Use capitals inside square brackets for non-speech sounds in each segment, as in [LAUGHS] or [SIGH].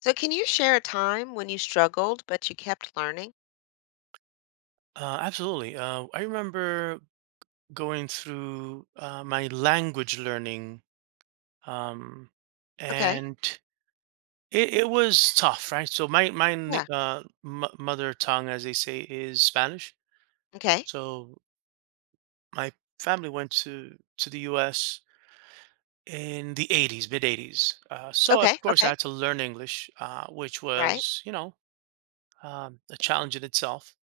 So can you share a time when you struggled, but you kept learning? Absolutely. I remember going through my language learning, um, Okay. and it, it was tough, right? So my my Yeah. na- uh, m- mother tongue, as they say, is Spanish. Okay. So my family went to the U.S. in the '80s, mid '80s. So of Okay. course I Okay. had to learn English, which Right. was a challenge in itself.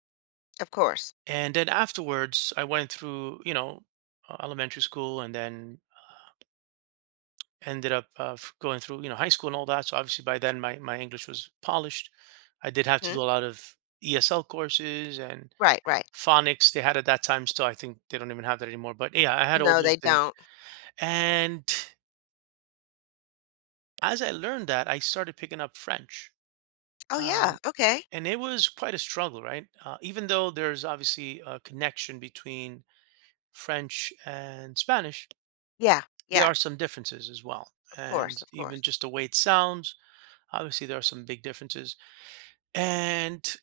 Of course. And then afterwards, I went through elementary school and then ended up going through high school and all that, so obviously by then my English was polished. I did have to Hmm. do a lot of ESL courses and Right. Right. phonics they had at that time. Still, I think they don't even have that anymore, but yeah, I had all No, those they things. don't. And as I learned that, I started picking up French, Oh, yeah. um, Okay. and it was quite a struggle, right? Even though there's obviously a connection between French and Spanish, Yeah. there Yeah. are some differences as well, Of course. and Of even course. just the way it sounds, obviously there are some big differences. And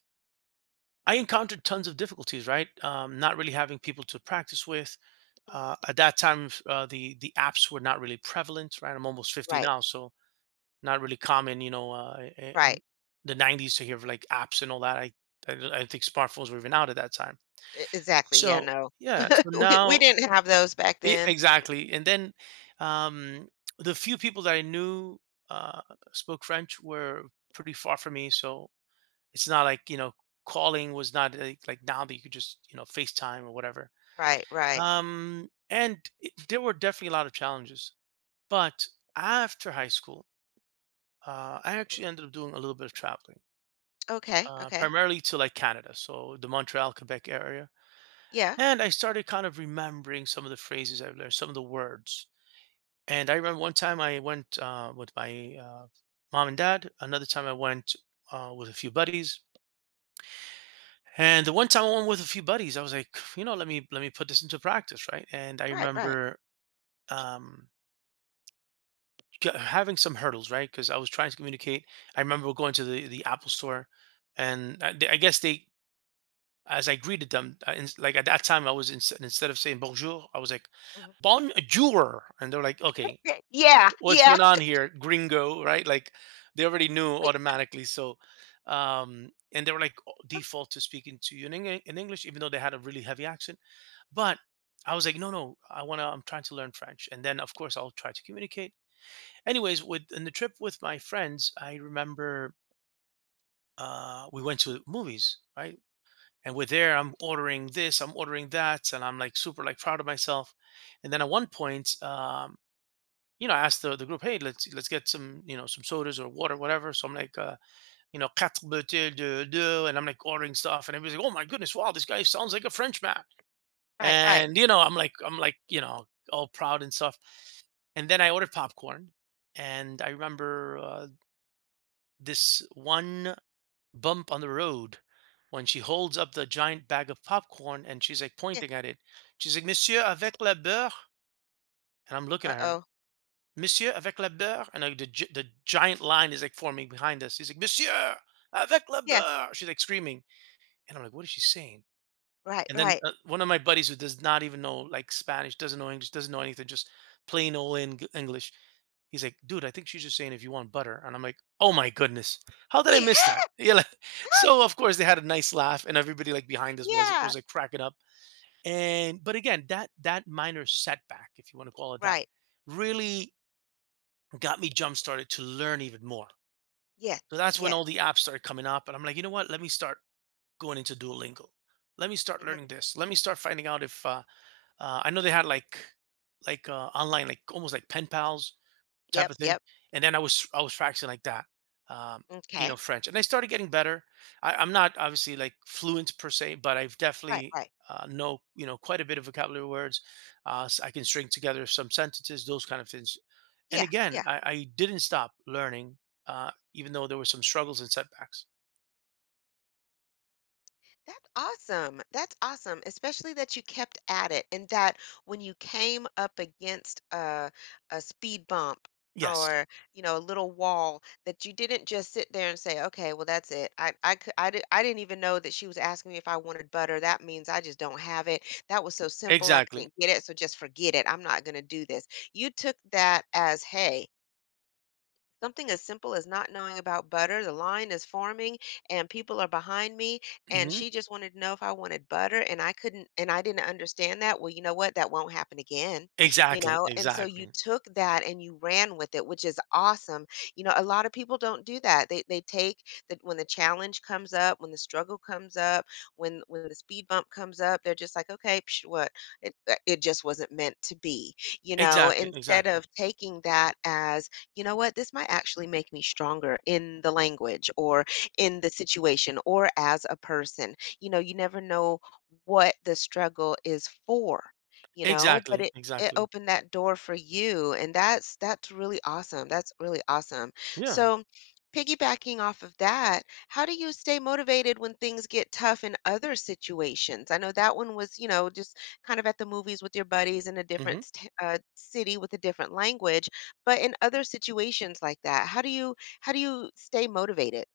I encountered tons of difficulties, right? Not really having people to practice with. Mm. At that time, the apps were not really prevalent, right? I'm almost 50 Right. now, so not really common, you know, Right. in the 90s to hear of like apps and all that. I don't think smartphones were even out at that time. E- Exactly. Yeah. So No. yeah, [LAUGHS] so We now, didn't have those back e- then. exactly. And then um, the few people that I knew uh, spoke French were pretty far from me, so it's not like, you know, calling was not like, like now that you could just, you know, FaceTime or whatever. Right. Right. And it, there were definitely a lot of challenges. But after high school, I Mhm. actually ended up doing a little bit of traveling, Okay. Okay. primarily to like Canada, so the Montreal, Quebec area. Yeah. And I started kind of remembering some of the phrases I've learned, some of the words. And I remember one time I went with my mom and dad. Another time I went with a few buddies. And the one time I went with a few buddies, I was like, you know, let me put this into practice, right? And I Right. Right. remember um, having some hurdles, right? Because I was trying to communicate. I remember going to the Apple store, and I, they- I guess they, as I greeted them, I, ins- like at that time, I was ins- instead of saying bonjour, I was like Mhm. bonjour, and they're like, okay, Yeah. Yeah. what's Yeah. going on here, gringo, right? Like they already knew Wait. automatically, so. And they were like, "Oh, default to speaking to you in, Eng- in English," even though they had a really heavy accent. But I was like, no, no, I wanna. I'm trying to learn French, and then of course I'll try to communicate. Anyways, with in the trip with my friends, I remember we went to movies, right? And we're there. I'm ordering this, I'm ordering that, and I'm like super like proud of myself. And then at one point, you know, I asked the group, hey, let's get some, you know, some sodas or water, whatever. So I'm like, you know, quatre bouteilles de d'eau, and I'm like ordering stuff, and everybody's like, oh my goodness, wow, this guy sounds like a Frenchman. Right. Right. And, you know, I'm like, you know, all proud and stuff. And then I ordered popcorn, and I remember, this one bump on the road when she holds up the giant bag of popcorn, and she's, like, Yeah. pointing at it. She's like, "Monsieur, avec la beurre?" And I'm looking Uh at her. oh. "Monsieur, avec la beurre?" And, like, the giant line is, like, forming behind us. He's like, "Monsieur, avec la Yeah. beurre!" She's, like, screaming, and I'm like, "What is she saying?" Right. And then Right. One of my buddies who does not even know like Spanish, doesn't know English, doesn't know anything, just plain old Eng- English. He's like, dude, I think she's just saying if you want butter. And I'm like, oh my goodness, how did I miss that? [LAUGHS] [LAUGHS] Yeah. Like, so of course they had a nice laugh, and everybody like behind us was Yeah. was like cracking up. And but again, that minor setback, if you want to call it that, Right. really got me jump started to learn even more. Yeah, So that's when yeah. all the apps started coming up, and I'm like, you know what? Let me start going into Duolingo. Let me start Mhm. learning this. Let me start finding out if I know they had like like online, like almost like pen pals type Yep, of thing. yep. And then I was practicing like that, um, you know, Okay. French. And I started getting better. I, I'm not obviously like fluent per se, but I've Right, definitely right. Know, you know, quite a bit of vocabulary words. I can string together some sentences, those kind of things. And Yeah, again, yeah. I didn't stop learning, even though there were some struggles and setbacks. That's awesome. That's awesome, especially that you kept at it and that when you came up against a speed bump Yes, or, you know, a little wall, that you didn't just sit there and say, "Okay, well that's it. I didn't even know that she was asking me if I wanted butter. That means I just don't have it. That was so simple I exactly. couldn't get it, so just forget it. I'm not going to do this." You took that as, "Hey, something as simple as not knowing about butter. The line is forming and people are behind me. And Hmm. she just wanted to know if I wanted butter. And I couldn't, and I didn't understand that. Well, you know what? That won't happen again, you Exactly, know?" And so you exactly, took that and you ran with it, which is awesome. You know, a lot of people don't do that. They take that when the challenge comes up, when the struggle comes up, when the speed bump comes up, they're just like, okay, psh, what? It, it just wasn't meant to be, you know, exactly, instead exactly, of taking that as, you know what? This might actually make me stronger in the language or in the situation or as a person. You know, you never know what the struggle is for, you know, but exactly, it exactly. opened that door for you and that's really awesome. That's really awesome. Yeah. So, piggybacking off of that, how do you stay motivated when things get tough in other situations? I know that one was, you know, just kind of at the movies with your buddies in a Hmm. different city with a different language. But in other situations like that, how do you stay motivated?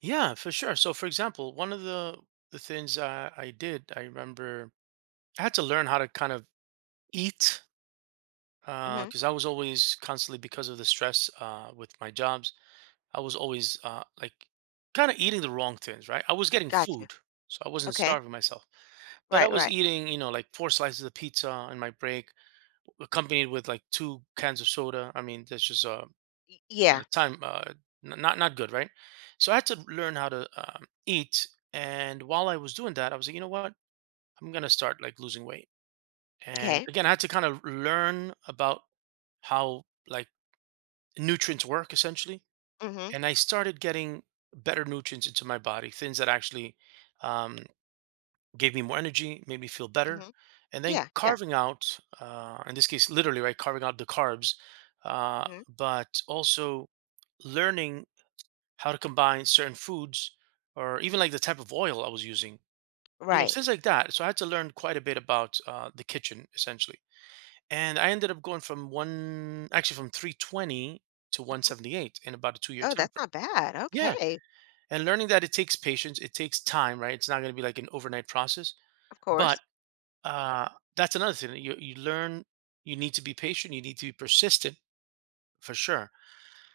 Yeah, for sure. So, for example, one of the things I did, I remember I had to learn how to kind of eat, Mhm. because I was always constantly, because of the stress with my jobs. I was always like kind of eating the wrong things, right? I was getting Gotcha. food, so I wasn't Okay. starving myself, but I Right, was right. eating, you know, like four slices of pizza in my break, accompanied with like two cans of soda. I mean, that's just Y- you know yeah. time uh, not not good, right? So I had to learn how to eat. And while I was doing that, I was like, you know what? I'm gonna start like losing weight. And Okay. again, I had to kind of learn about how like nutrients work essentially. Mhm. And I started getting better nutrients into my body, things that actually, um, gave me more energy, made me feel better. Mhm. And then Yeah, yeah. carving out, in this case literally, right, carving out the carbs, uh, Mhm. but also learning how to combine certain foods, or even like the type of oil I was using, you know, Right. things like that. So I had to learn quite a bit about the kitchen essentially. And I ended up going from one, actually from 320 to Mhm. 178 in about a 2 year Oh, time that's frame. not bad. Yeah. Okay. And learning that it takes patience, it takes time, right? It's not going to be like an overnight process. Of But course. uh, that's another thing. You learn, you need to be patient, you need to be persistent for sure.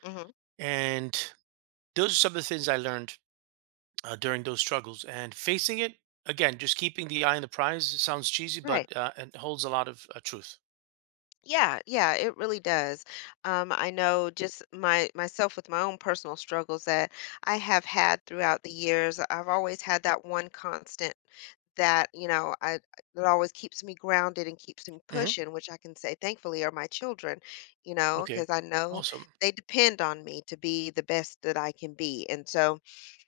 Mhm. And those are some of the things I learned during those struggles, and facing it again, just keeping the eye on the prize. It sounds cheesy, Right. but it holds a lot of truth. Yeah, yeah, it really does. I know just my myself with my own personal struggles that I have had throughout the years. I've always had that one constant that, you know, I that always keeps me grounded and keeps me Hmm. pushing, which I can say thankfully are my children, you know, Okay. because I know Awesome. they depend on me to be the best that I can be. And so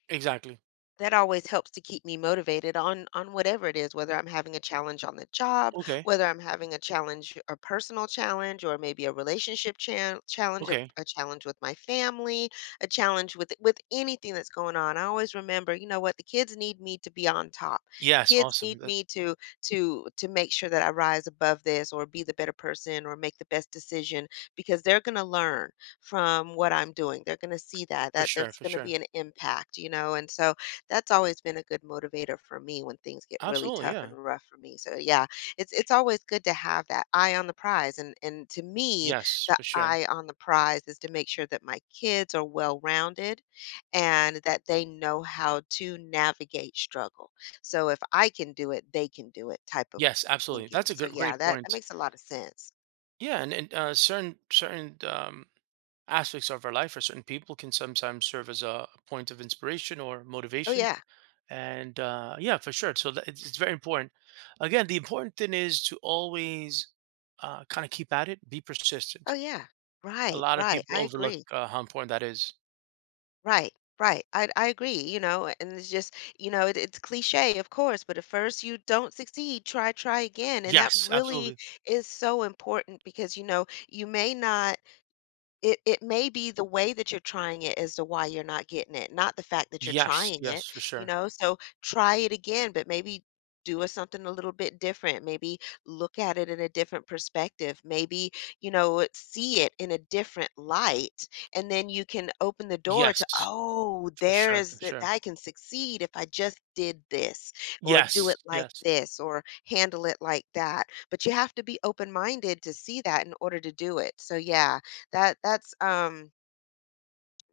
Exactly. that always helps to keep me motivated on whatever it is, whether I'm having a challenge on the job, Okay, whether I'm having a challenge, a personal challenge, or maybe a relationship chan challenge, a, okay. a challenge with my family, a challenge with anything that's going on. I always remember, you know what, the kids need me to be on top, the Yes, kids awesome. need That, me to make sure that I rise above this or be the better person or make the best decision, because they're going to learn from what I'm doing. They're going to see that for sure, there's for going to be sure. an impact, you know? And so that's always been a good motivator for me when things get really Absolutely. tough and Yeah. rough for me. So yeah, it's always good to have that eye on the prize. And to me, Yes, the for sure. eye on the prize is to make sure that my kids are well-rounded and that they know how to navigate struggle. So if I can do it, they can do it type of Yes, absolutely. thinking. That's a So good, yeah, great that, that point. makes a lot of sense. Yeah. And, and uh, certain certain um, aspects of our life, or certain people, can sometimes serve as a point of inspiration or Oh motivation. yeah. And yeah, for sure. So that, it's very important. Again, the important thing is to always, kind of keep at it, be persistent. Oh yeah. A Right, lot of right. people I overlook agree. How important that is. Right, right. I agree, you know, and it's just, you know, it, it's cliche, of course, but if first you don't succeed, try, try again. And that Yes, really absolutely. is so important because, you know, you may not, it it may be the way that you're trying it as to why you're not getting it, not the fact that you're Yes, trying it, yes, for you sure. know? So try it again, but maybe do a something a little bit different. Maybe look at it in a different perspective. Maybe, you know, see it in a different light. And then you can open the door to, Yes, oh, for there sure, is for that sure. I can succeed if I just did this or do Yes, it like yes, this or handle it like that. But you have to be open minded to see that in order to do it. So, yeah, that that's um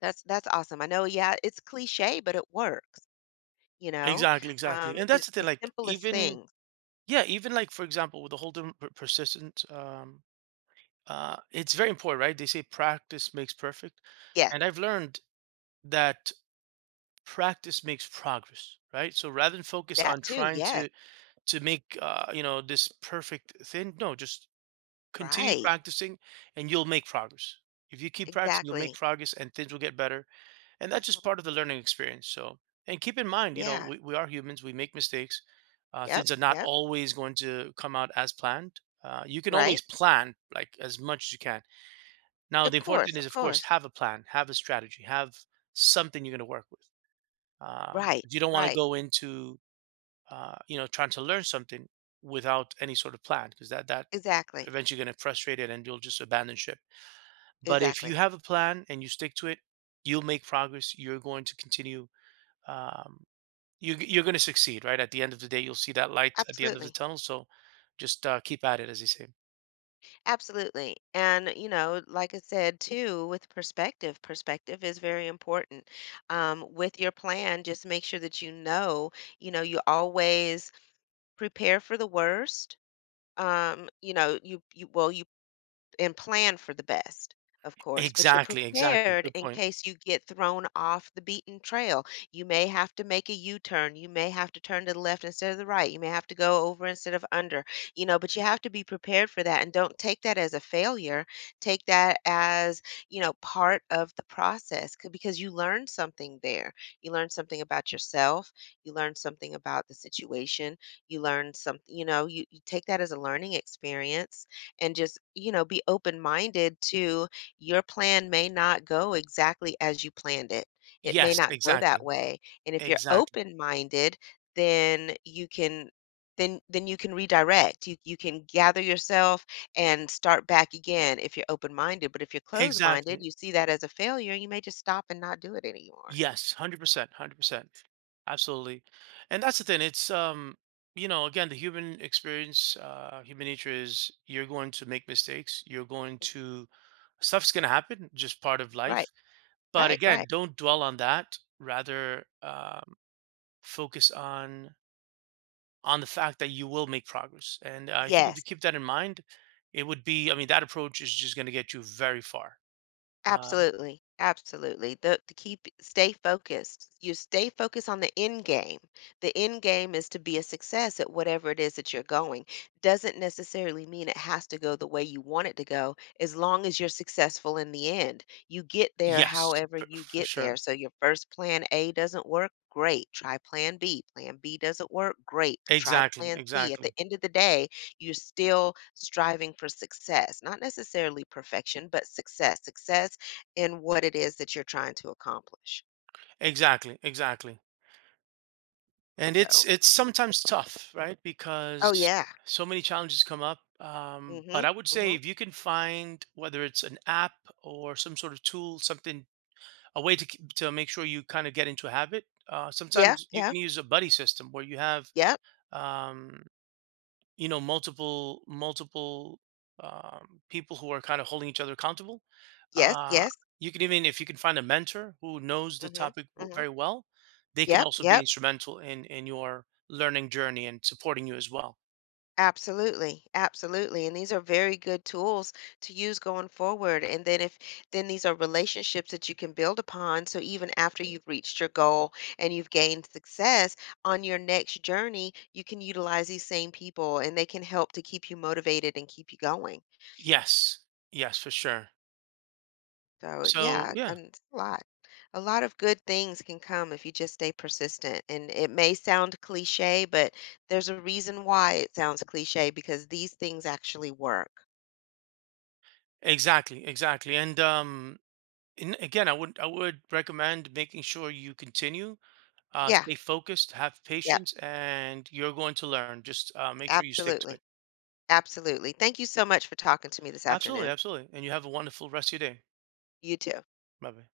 that's awesome. I know, yeah, it's cliche, but it works, you know? exactly, exactly. And It, that's the thing. the Like simplest even thing. yeah, even like for example, with the whole term per- persistent, it's very important, right? They say practice makes perfect, Yeah, and I've learned that practice makes progress. Right, so rather than focus that on too. trying Yes, to make you know, this perfect thing, no, just continue right. practicing, and you'll make progress. If you keep practicing, you'll make Exactly. progress, and things will get better, and Mhm. that's just part of the learning experience. So, and keep in mind, you know, Yeah. we are humans, we make mistakes. uh, Yep. things are not Yep. always going to come out as planned. You can always Right. plan like as much as you can. Now, Of the important thing course, is, of of course, course. have a plan, have a strategy, have something you're going to work with. Um, Right. you don't want to Right. go into, you know, trying to learn something without any sort of plan, because that Exactly. eventually going to frustrate it, and you'll just abandon ship. But if Exactly. you have a plan and you stick to it, you'll make progress. You're going to continue, um, you're going to succeed, right? At the end of the day, you'll see that light at the end of the Absolutely. tunnel. So just keep at it, as they say. Absolutely. And you know, like I said too, with perspective, perspective is very important. With your plan, just make sure that you know, you know, you always prepare for the worst. You know, you, and plan for the best, of course, but you're Exactly, exactly, prepared good in point. case you get thrown off the beaten trail. You may have to make a U-turn. You may have to turn to the left instead of the right. You may have to go over instead of under, you know, but you have to be prepared for that and don't take that as a failure. Take that as, you know, part of the process, because you learned something there. You learned something about yourself. You learned something about the situation. You learned something, you know, you take that as a learning experience and just, you know, be open minded to, your plan may not go exactly as you planned it. It may Yes, not go that exactly, way. And if you're exactly, open minded, then you can, then you can redirect. You can gather yourself and start back again if you're open minded. But if you're closed minded, exactly. you see that as a failure, you may just stop and not do it anymore. Yes, 100%, 100%. Absolutely. And that's the thing. It's, you know, again, the human experience, human nature is you're going to make mistakes. You're going to, stuff's going to happen, just part of Right. life. But Right, again, right. don't dwell on that. Rather, focus on the fact that you will make progress. And I think if you Yes. keep that in mind, it would be, I mean, that approach is just going to get you very far. Um, Absolutely, absolutely. The to keep stay focused. You stay focused on the end game. The end game is to be a success at whatever it is that you're going. Doesn't necessarily mean it has to go the way you want it to go, as long as you're successful in the end. You get there yes, however you for get there. sure. So your first plan A doesn't work, great. Try plan B. Plan B doesn't work, great. Try Exactly, plan C. At the exactly. end of the day, you're still striving for success, not necessarily perfection, but success. Success in what it is that you're trying to accomplish. Exactly, exactly. And it's So it's sometimes tough, right? oh, Because yeah. so many challenges come up. But Mhm, I would say mhm. if you can find whether it's an app or some sort of tool, something, a way to k- to make sure you kind of get into a habit. Yeah, Sometimes you yeah, can use a buddy system where you have, yep, um, you know, multiple people who are kind of holding each other accountable. yes, Uh, yes. you can, even if you can find a mentor who knows the Mhm, topic w- mhm. very well, they can Yep, also be yep. instrumental in your learning journey and supporting you as well. Absolutely, absolutely, and these are very good tools to use going forward, and then if, then these are relationships that you can build upon, so even after you've reached your goal and you've gained success, on your next journey, you can utilize these same people, and they can help to keep you motivated and keep you going. Yes, yes, for sure. So So yeah, yeah, and it's a lot. A lot of good things can come if you just stay persistent. And it may sound cliche, but there's a reason why it sounds cliche because these things actually work. exactly, exactly. And again, I would recommend making sure you continue Yeah, stay focused, have yeah, patience, and you're going to learn. Just make sure you stick to absolutely. it. Absolutely. Thank you so much for talking to me this Absolutely, afternoon. absolutely. And you have a wonderful rest of your day. You too. Bye bye.